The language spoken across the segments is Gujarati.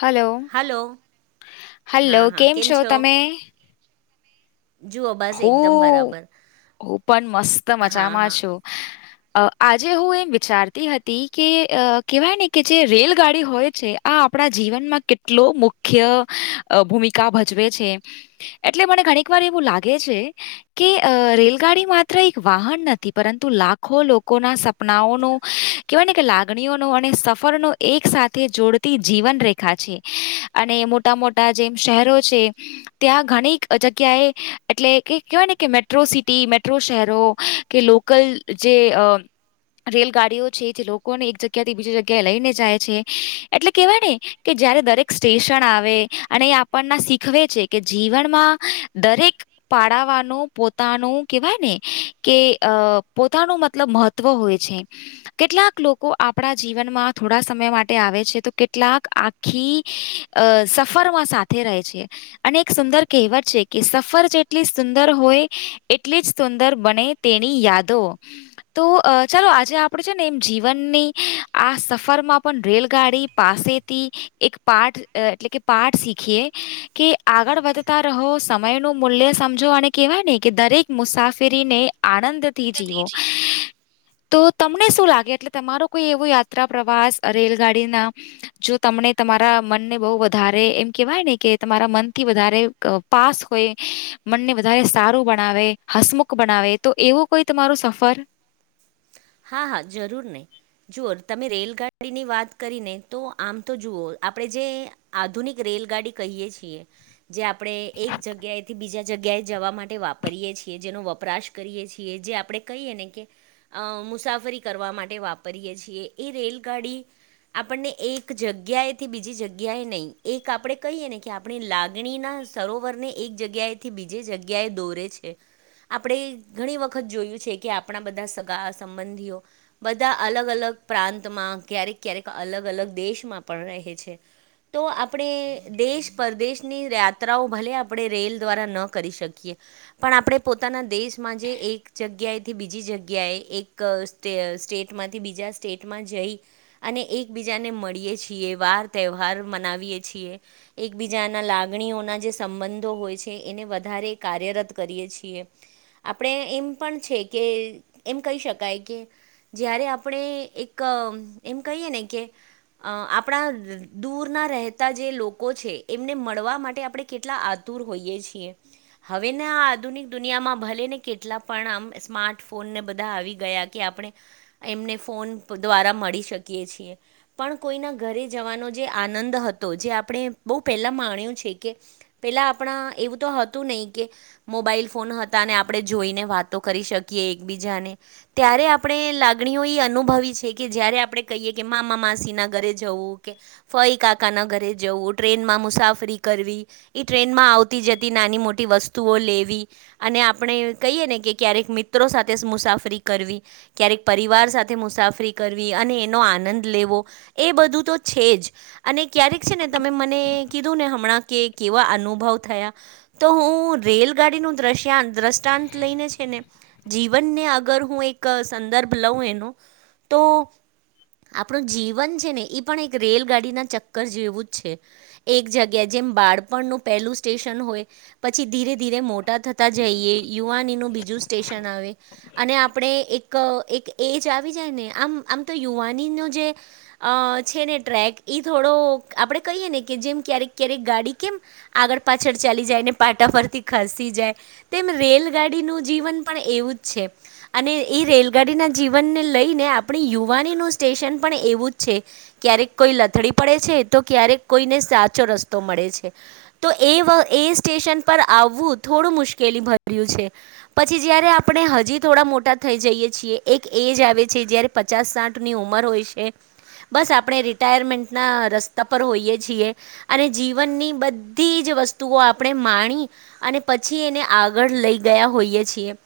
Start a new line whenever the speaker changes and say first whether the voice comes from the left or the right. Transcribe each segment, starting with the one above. left: હલો
right: હલો
left: હલો કેમ છો તમે.
right: જુઓ બસ એકદમ
left: હું
right: બરાબર
left: હું પણ મસ્ત
right: હા
left: મજામાં છું.
right: [unintelligible]
left: અ આજે હું એમ વિચાર તી હતી કે અ કેહેવાય ને કે જે રેલગાડી હોય છે. આ આપણા જીવનમાં કેટલો મુખ્ય અ ભૂમિકા ભજવે છે. એટલે મને ઘણીક વાર એવું લાગે છે. કે અ રેલગાડી માત્ર એક વાહન નથી પરંતુ લાખો લોકોના સપનાઓનો કેવાય ને કે લાગણીઓનો અને સફરનો એક સાથે જોડતી જીવન રેખા છે. અને મોટા મોટા જેમ શહેરો છે ત્યાં ઘણીક જગ્યાએ એટલે કે કહેવાય ને કે મેટ્રો સિટી મેટ્રો શહેરો કે લોકલ જે અ રેલગાડીઓ છે જે લોકોને એક જગ્યાથી બીજી જગ્યાએ લઈને જાય છે એટલે કેવાય ને કે જયારે દરેક સ્ટેશન આવે અને એ આપણને શીખવે છે કે જીવનમાં દરેક પાળવાનું પોતાનું કેવાય ને કે અ પોતાનું મતલબ મહત્વ હોય છે. કેટલાક લોકો આપણા જીવનમાં થોડા સમય માટે આવે છે તો કેટલાક આખ આખી અ સફરમાં સાથે રહે છે. અને એક સુંદર કહેવત છે કે સફર જે એટલી સુંદર હોય એટલી જ સુંદર બને તેની યાદો. તો ચાલો આજે આપડે છે ને એમ જીવનની આ સફરમાં પણ રેલગાડી પાસેથી. એક પાઠ એટલે કે પાઠ શીખીએ કે આગળ વધતા રહો સમયનું મૂલ્ય સમજો અને કહેવાય ને કે દરેક મુસાફરીને આનંદથી જીવો. તો તમને શું લાગે એટલે તમારો કોઈ એવો યાત્રા પ્રવાસ રેલગાડીના જો તમને તમારા મનને બવ વધારે એમ કેવાય ને કે તમારા મનથી વધારે ક પાસ હોય. મનને વધારે સારું બનાવે હસમુખ બનાવે તો એવું કોઈ તમારું સફર.
right: હા હા જરૂર ને. જુઓ તમે રેલગાડીની વાત કરીને તો આમ તો જુઓ આપણેે જે આધુનિક રેલગાડી કહીએ છીએ જે આપણે એક જગ્યાએથી બીજા જગ્યાએ જવા માટે વાપરીએ છીએ જેનો વપરાશ કરીએ છીએ જે આપણે કહીએ ને કે અ મુસાફરી કરવા માટે વાપરીએ છીએ એ રેલગાડી આપણને એક જગ્યાએથી બીજી જગ્યાએ નહી એક આપડે કહીએ ને કે આપ આપણી લાગણીના સરોવરને એક જગ્યાએથી બીજે જગ્યાએ દોરે છે. આપણે ઘણી વખત જોયું છે કે આપણા બધા સગા સંબંધીઓ. બધા અલગ અલગ પ્રાંતમાં ક્યારેક ક્યારેક અલગ અલગ દેશમાં પણ રહે છે. તો આપણે દેશ પરદેશની યાત્રાઓ ભલે આપણે રેલ દ્વારા ન કરી શકીએ. પણ આપણે પોતાના દેશમાં જે એક જગ્યાએથી બીજી જગ્યાએ એક ક સ્ટે સ્ટેટમાંથી બીજા સ્ટેટમાં જઈ અને એકબીજાને મળીએ છીએ વાર તહેવાર મનાવીએે છીએ. એકબીજાના લાગણીઓના જે સંબંધો હોય છે એને વધારે કાર્યરત કરીએ છીએ. આપણે એમ પણ છે કે એમ કહી શક શકાય કે જયારે આપણે એક એમ કહીએ ને કે અ આપણા દૂરના રહેતા જે લોકો છે એમને મળવા માટે આપડે કેટલા આતુર હોઈએ છીએ. હવે ને આ આધુનિક દુનિયામાં ભલે ને કેટલા પણ આમ સ્માર્ટ ફોનને બધા આવી ગયા કે આપણે એમને ફોન દ્વારા મળી શકીએ છીએ. પણ કોઈના ઘરે જવાનો જે આનંદ હતો જે આપણે બહ પહેલા માણ્યું છે કે પેલા આપણા એવું તો હતું નહી કે મોબાઈલ ફોન હતા ને આપણે જોઈને વાતો કરી શકીએ એકબીજાને. ત્યારે આપણે લાગણીઓ એ અનુભવી છે કે જ્યારે આપણે કહીએ કે મામા માસીના ઘરે જવું કે ફઈ કાકાના ઘરે જવું ટ્રેનમાં મુસાફરી કરવી. ઈ ટ્રેન માં આવતી જતી નાની મોટી વસ્તુઓ લેવી. અને આપણે કહીએ ને કે ક્યારેક મિત્રો સાથે જ મુસાફરી કરવી ક્યારેક પરિવાર સાથે મુસાફરી કરવી અને એનો આનંદ લેવો એ બધું તો છે જ અને ક્યારેક છે ને તમે મને કીધું ને હમણાં કે કેવા અનુભવ થયા તો હું રેલગાડીનું દ્રશિયાન દ્રષ્ટાંત લઈને છે ને જીવનને અગર હું એક સંદર્ભ લઉં એનો તો આપણું જીવન છે ને પણ એક રેલગાડીના ચક્કર જેવું જ છે. એક જગ્યા જેમ બાળપણનું પહેલું સ્ટેશન હોય પછી ધીરે ધીરે મોટા થતા જઈએ યુવાનીનું બીજું સ્ટેશન આવે. અને આપણે એક એક એજ આવી જાય ને આમ આમ તો યુવાનીનો જે અ છે ને ટ્રેક એ થોડો આપણે કહીએ ને કે જેમ ક્યારેક ક્યારેક ગાડી કેમ આગળ પાછળ ચાલી જાય ને પાટા પરથી ખસી જાય. તેમ રેલગાડીનું જીવન પણ એવું જ છે. અને એ રેલગાડીના જીવનને લઈને આપણી યુવાનીનું સ્ટેશન પણ એવું જ છે. ક્યારેક કોઈ લથડી પડે છે તો ક્યારેક કોઈને સાચો રસ્તો મળે છે. તો એ એ સ્ટેશન પર આવવું થોડું મુશ્કેલી ભર્યું છે. પછી જયારે આપણે હજી થોડા મોટા થઈ જઈએ છીએ એક એજ આવે છે જયારે પચાસ સાઠ ની ઉંમર હોય છે. બસ આપણે રિટાયરમેન્ટના રસ્તા પર હોઈએ છીએ. અને જીવનની બધી જ વસ્તુઓ આપણે માણી અને પછી એને આગળ લઈ ગયા હોઈએ છીએ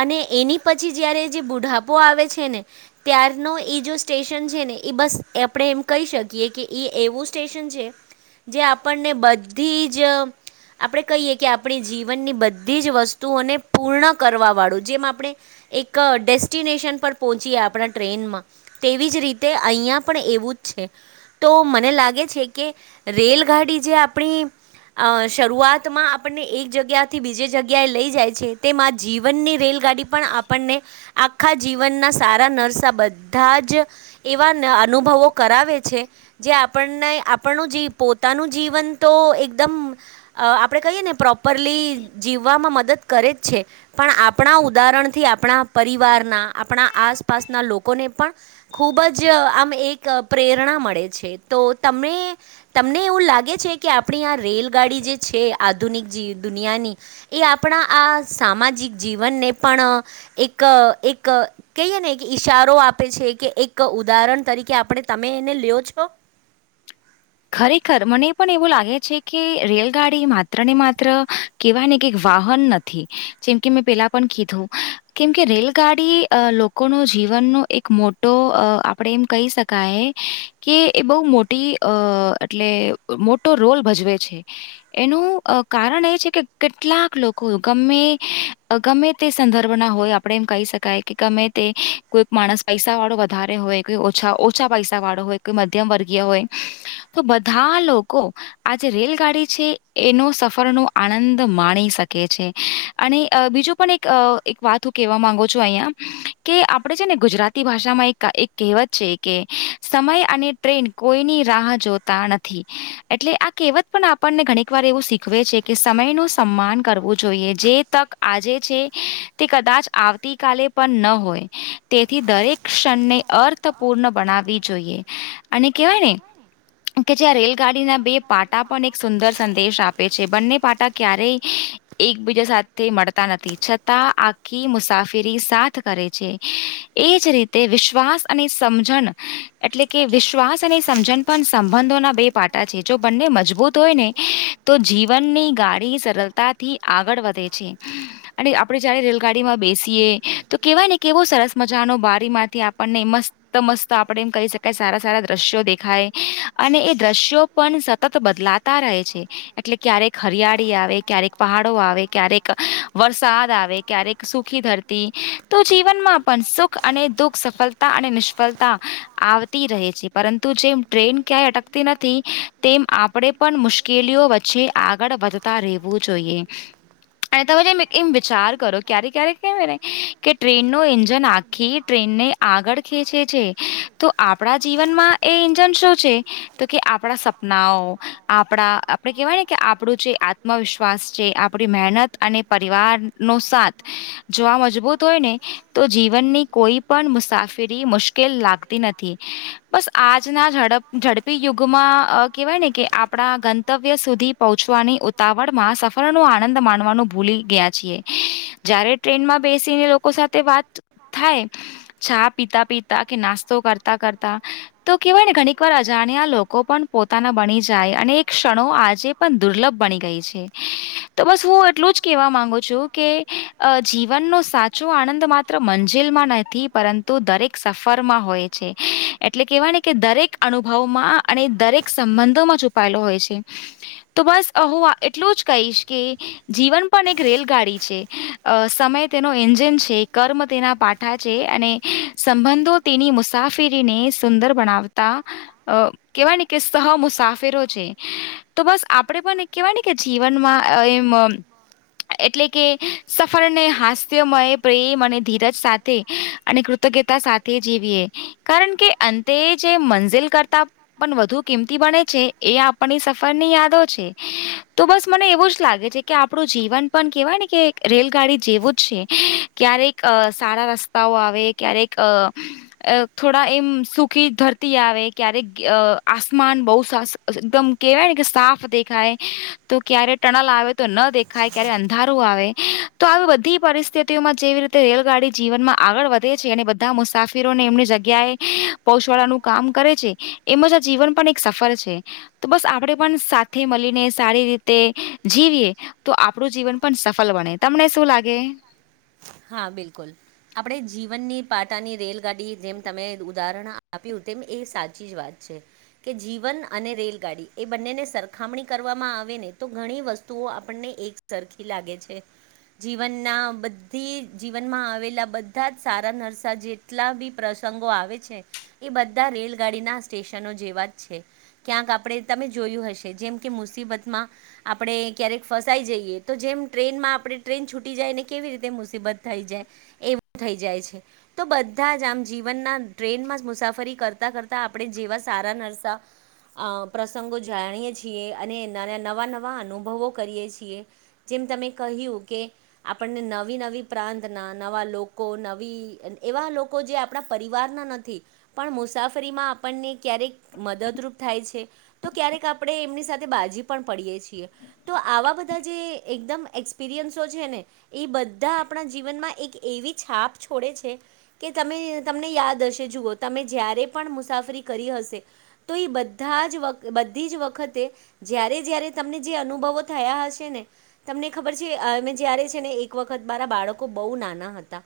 right: અને એની પછી જયારે જે બુઢાપો આવે છે ને ત્યારનો એ જો સ્ટેશન છે ને એ બસ આપણે એમ કહી શકીએ કે એ એવું સ્ટેશન છે જે આપણને બધી જ આપણે કહીએ કે આપણી જીવનની બધી જ વસ્તુઓને પૂર્ણ કરવા વાળું જેમ આપણે એક ડેસ્ટિનેશન પર પહોંચીએ આપણા ટ્રેનમાં તેવી જ રીતે અહીયાંયા પણ એવું જ છે. તો મને લાગે છે કે રેલગાડી જે આપણી અ શરૂઆતમાં આપણને એક જગ્યાથી બીજે જગ્યાએ લઈ જાય છે. તેમાં જીવનની રેલગાડી પણ આપણને આખા જીવનના સારા નરસા બધા જ એવા અનુભવો કરાવે છે જે આપણને આપણનું જ પોતાનું જીવન તો એકદમ અ આપણે કહીએ ને પ્રોપરલી જીવવામાં મદદ કરે જ છે પણ આપણા ઉદાહરણ થી આપણા પરિવારના આપણા આસપાસના લોકોને પણ ખૂબ જ આમ એક પ્રેરણા મળે છે તો તમે તમને એવું લાગે છે કે આપણી આ રેલગાડી જે છે આધુનિક જે દુનિયાની એ આપણા આ સામાજિક જીવનને પણ એક એક કહીએ ને કે ઈશારો આપે છે કે એક ઉદાહરણ તરીકે આપણે તમે એને લ્યો છો.
left: ખરેખર મને પણ એવું લાગે છે કે રેલગાડી માત્ર ને માત્ર કેવાય કે વાહન નથી જેમ કે મેં પેલા પણ કીધું કેમ કે રેલગાડી લોકોનો જીવનનો એક મોટો આપણે એમ કહી શકાય. કે એ બહુ મોટી અ એટલે મોટો રોલ ભજવે છે. એનું કારણ એ છે કે કેટલાક લોકો ગમે ગમે તે સંદર્ભના હોય આપણેે એમ કહી શકાય કે ગમે તે કોઈક માણસ પૈસા વાળો વધારે હોય. કોઈ ઓછા, ઓછા પૈસા વાળો હોય, કોઈ મધ્યમ વર્ગીય હોય. તો બધા લોકો આજે રેલગાડી છે, એનો સફરનો આનંદ માણી શકે છે. અને બીજું પણ એક એક વાત હું કહેવા માંગુ છું અહિયા, કે આપણે છે ને ગુજરાતી ભાષામાં એક એક કહેવત છે કે સમય અને ટ્રેન કોઈની રાહ જોતા નથી. એટલે આ કહેવત પણ આપણને ઘણીક વાર એવું શીખવે છે. કે સમયનું સન્માન કરવું જોઈએ. જે તક આજે છે, તે કદાચ આવતી કાલે- પણ ન હોય, તેથી દરેક ક્ષણને અર્થપૂર્ણ બનાવી જોઈએ. અને કવાયને કે જ્યાં રેલગાડીના બે પાટા પણ એક સુંદર સંદેશ આપે છે. બંને પાટા ક્યારેય એકબીજા સાથે મળતા નથી, છતાં આખી મુસાફિરી સાથ કરે છે. એ જ રીતે વિશ્વાસ અને સમજણ, એટલે કે વિશ્વાસ અને સમજણ પણ સંબંધોના બે પાટા છે. જો બંને મજબૂત હોય ને, તો જીવનની ગાડી સરળતા થી આગળ વધે છે. અને આપણે જયારે રેલગાડીમાં બેસીએ તો કેવાય ને કેવો સરસ મજાનો બારીમાંથી આપણને મસ્ત મસ્ત આપણેે એમ કહી શકાય. સારા સારા દ્રશ્યો દેખાય અને દ્રશ્યો પણ સતત બદલાતા રહે છે. એટલે ક્યારેક હરિયાળી આવે ક્યારેક પહાડો આવે, ક્યારેક વરસાદ આવે, ક્યારેક સુખી ધરતી તો જીવનમાં પણ સુખ અને દુઃખ સફળતા અને નિષ્ફળતા આવતી રહે છે. પરંતુ જેમ ટ્રેન ક્યાંય અટકતી નથી, તેમ આપણે પણ મુશ્કે કેલીઓ વચ્ચે આગળ વધતા રહેવું જોઈએ. અને તમે જેમ એમ વિચાર કરો ક્યારે ક્યારેક કે, કે ટ્રેનો ઇંજન આખી ટ્રેનને આગળ ખેંચે છે તો આપણા જીવનમાં એ ઇજન શું છે? તો કે આપણા સપનાઓ, આપણા આપણે કેવાય ને કે આપણું જે આત્મ વિશ્વાસ છે. આપણી મહેનત અને પરિવાર નો સાથ જોવા મજબૂત હોય ને તો જીવનની કોઈ પણ મુસાફરી મુશ્કે કે લાગતી નથી. બસ આજના ઝડપ, ઝડપી યુગમાં કેવાય ને કે- આપણા ગંતવ્ય સુધી પહોંચવાની ઉતાવળમાં સફળ પણ આનંદ માનવાનું ભૂલી ગયા છીએ. જયારે ટ્રેનમાં બેસીને લોકો સાથે વાત થાય. ચા પીતા પીતા કે નાસ્તો કરતા કરતા. તો કહેવાયને ઘણીક વાર અજાણ્યા લોકો પણ પોતાના બની જાય અને એક ક્ષણો આજે પણ દુર્લભ બની ગઈ છે તો બસ હું એટલું જ કેવા માંગુ છું કે અ જીવનનો સાચો આનંદ માત્ર મંજિલમાં નથી, પરંતુ દરેક સફરમાં હોય. એટલે કેવાની દરેક અનુભવમાં અને દરેક સંબંધોમાં છુપાયેલો હોય છે. તો બસ હું એટલું જ કહીશ કે જીવન પણ એક રેલગાડી છે. સમય તેનો એન્જિન છે. કર્મ તેના પા ટા છે અને સંબંધો તેની મુસાફરીને સુંદર બનાવતા અ કેવાયને કે સહ મુસાફરો છે. તો બસ આપણે પણ એક કેહેવાય કે જીવનમાં એમ- એટલે કે સફરને હાસ્યમય પ્રેમ અને ધીરજ સાથે અને કૃતજ્ઞતા સાથે જીવીએ. કારણ કે અંતે જે મંજિલ કરતા પણ વધુ કિંમતી બને છે એ આપણની સફરની યાદો છે, તો બસ મને એવું જ લાગે છે. કે આપણું જીવન પણ કેહેવાયને કે રેલગાડી જેવું જ છે. ક્યારેક સારા રસ્તા આવે ક્યારેક થોડા એમ સુખી ધતી આવે ક્યારેક આસમાન બહ એકદમ કેહેવાય ને કે સાફ દેખાય. તો ક્યારે ટનલ આવે તો ન દેખાય ક્યારે અંધારું આવે તો આવી બધી પરિસ્થિતિઓમાં જેવી રી રેલગાડી જીવનમાં આગળ વધે છે અને બધા મુસાફિરોને એમની જગ્યાએ પહોચવાળાનું કામ કરે છે એમજ આ જીવન પણ એક સફર છે. તો બસ આપણેે પણ સાથે મલીને સારી રીતે જીવીએ. તો આપણું જીવન પણ સફલ બને. તમને શું લાગે?
right: હા બિલકુલ આપણે જીવનની પાટાની રેલગાડી જેમ તમે ઉદાહરણ આપ્યું તેમ એ સાચી જ વાત છે. કે જીવન અને રેલગાડી એ બંનેને સરખામણી કરવામાં આવે ને તો ઘણી વસ્તુઓ આપણને એક- સરખી લાગે છે જીવન ના બ- થી જીવનમાં આવેલા બધા જ સારા નરસા જેટલા બી પ્રસંગો આવે છે- એ બધા રેલગાડીના સ્ટેશનો જેવા જ છે. ક્યાંક આપણે તમે જોયું હશે જેમ કે મુસીબતમાં- આપણે ક્યારેક ફસાઈ જઈએ તો જેમ ટ્રેનમાં આપણે ટ્રેન છૂટી જાયને કેવી રીતે- મુસીબત થઈ જાય એ-વું થઈ જાય છે. તો બધા જ આમ જીવનના ટ્રેનમાંજ મુસાફરી કરતાં કરતાં આપણે જેવા સારા નરસા- અ પ્રસંગો જાણીએ છીએ અને નર નવા નવા અનુભવો કરીએ છીએ. જેમ તમે કહ્યું કે આપણને ન- નવી નવી પ્રાંતના નવા લોકો નવી એવા લોકો જે આપણા પરિવારના નથી પણ મુસાફરીમાં આપણને ક્યારેક મદદરૂપ થાય છે. તો ક્યારેક આપણે એમની સાથે બાજી પણ પડીયએ છીએ તો આવા બધા જે એકદમ એક્સપિરિયન્સો છે ને એ બ બધા આપણા જીવનમાં એક એવી છાપ છોડે છે. કે તમે તમને યાદ હશે જુઓ તમે જ્યારે પણ મુસાફરી કરી હશે તો એ બધા જ વ બધી જ વખતે જય્યારે જય્યારે તમને જે અનુભવો થયા હશે ને તમને ખબર છે અમે જય્યારે છે ને એક વખ વખત મારા બાળકો બહુ નાના હતા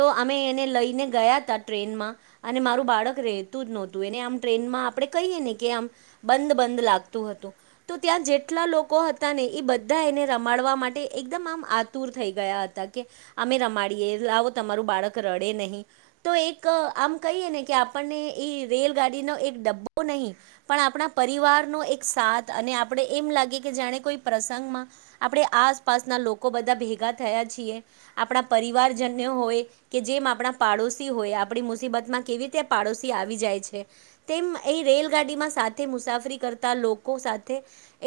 right: તો અમે એને લઈને ગયા હતા ટ્રેનમાં અને મારું બાળક રેતુ જ નહોતું એને આમ ટ્રેનમાં આપડણે કહીએ ને કે આમ બંધ બંધ લાગતું હતું તો ત્યાં જેટલા લોકો હતા ને એ બધા એને રમાડવા માટે એકદમ આમ આતુર થઈ ગયા હતા કે અમે રમાડીએે લાવો તમારું બાળક રડે નહીં તો એક આમ કહીએ ને કે આપણને એ રેલગાડીનો એક ડબ્બો નહીં પણ આપણા પરિવારનો એક સાથ અને આપણે એમ લાગે કે જાણે કોઈ પ્રસંગમાં આપણે આસપાસના લોકો બધા ભેગા થયા છીએ આપણા પરિવારજન્ય હોય કે જેમ આપણા પાડોશી હોય આપણી મુસીબતમાં કેવી રીતે પાડોશી આવી જાય છે. તેમ એ રેલગાડીમાં સાથે મુસાફરી કરતા લોકો સાથે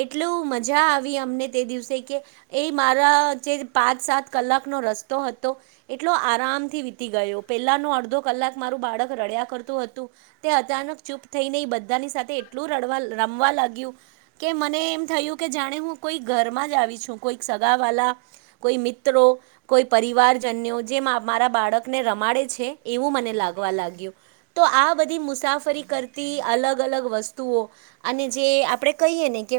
right: એટલું મજા આવી અમને તે દિવસે કે એ મારા જે પાંચ સાત કલાકનો રસ્તો હતો એટલો આરામથી વીતી ગયો પેલાનો અડધો કલાક મારું બાળક રડ્યા કરતું હતું તે અચાનક ચૂપ થઈને બધાની સાથે એટલું રડવા રમવા લાગ્યું કે મને એમ થયું કે જાણે હું કોઈ ઘરમાં જ આવી છું કોઈ સગા વાલા કોઈ મિત્રો કોઈ પરિવારજન્યો જે મારા બાળકને રમાડે છે એવું મને લાગવા લાગ્યું. તો આ બધી મુસાફરી કરતી અલગ અલગ વસ્તુઓ અને જે આપડે કહીએ ને કે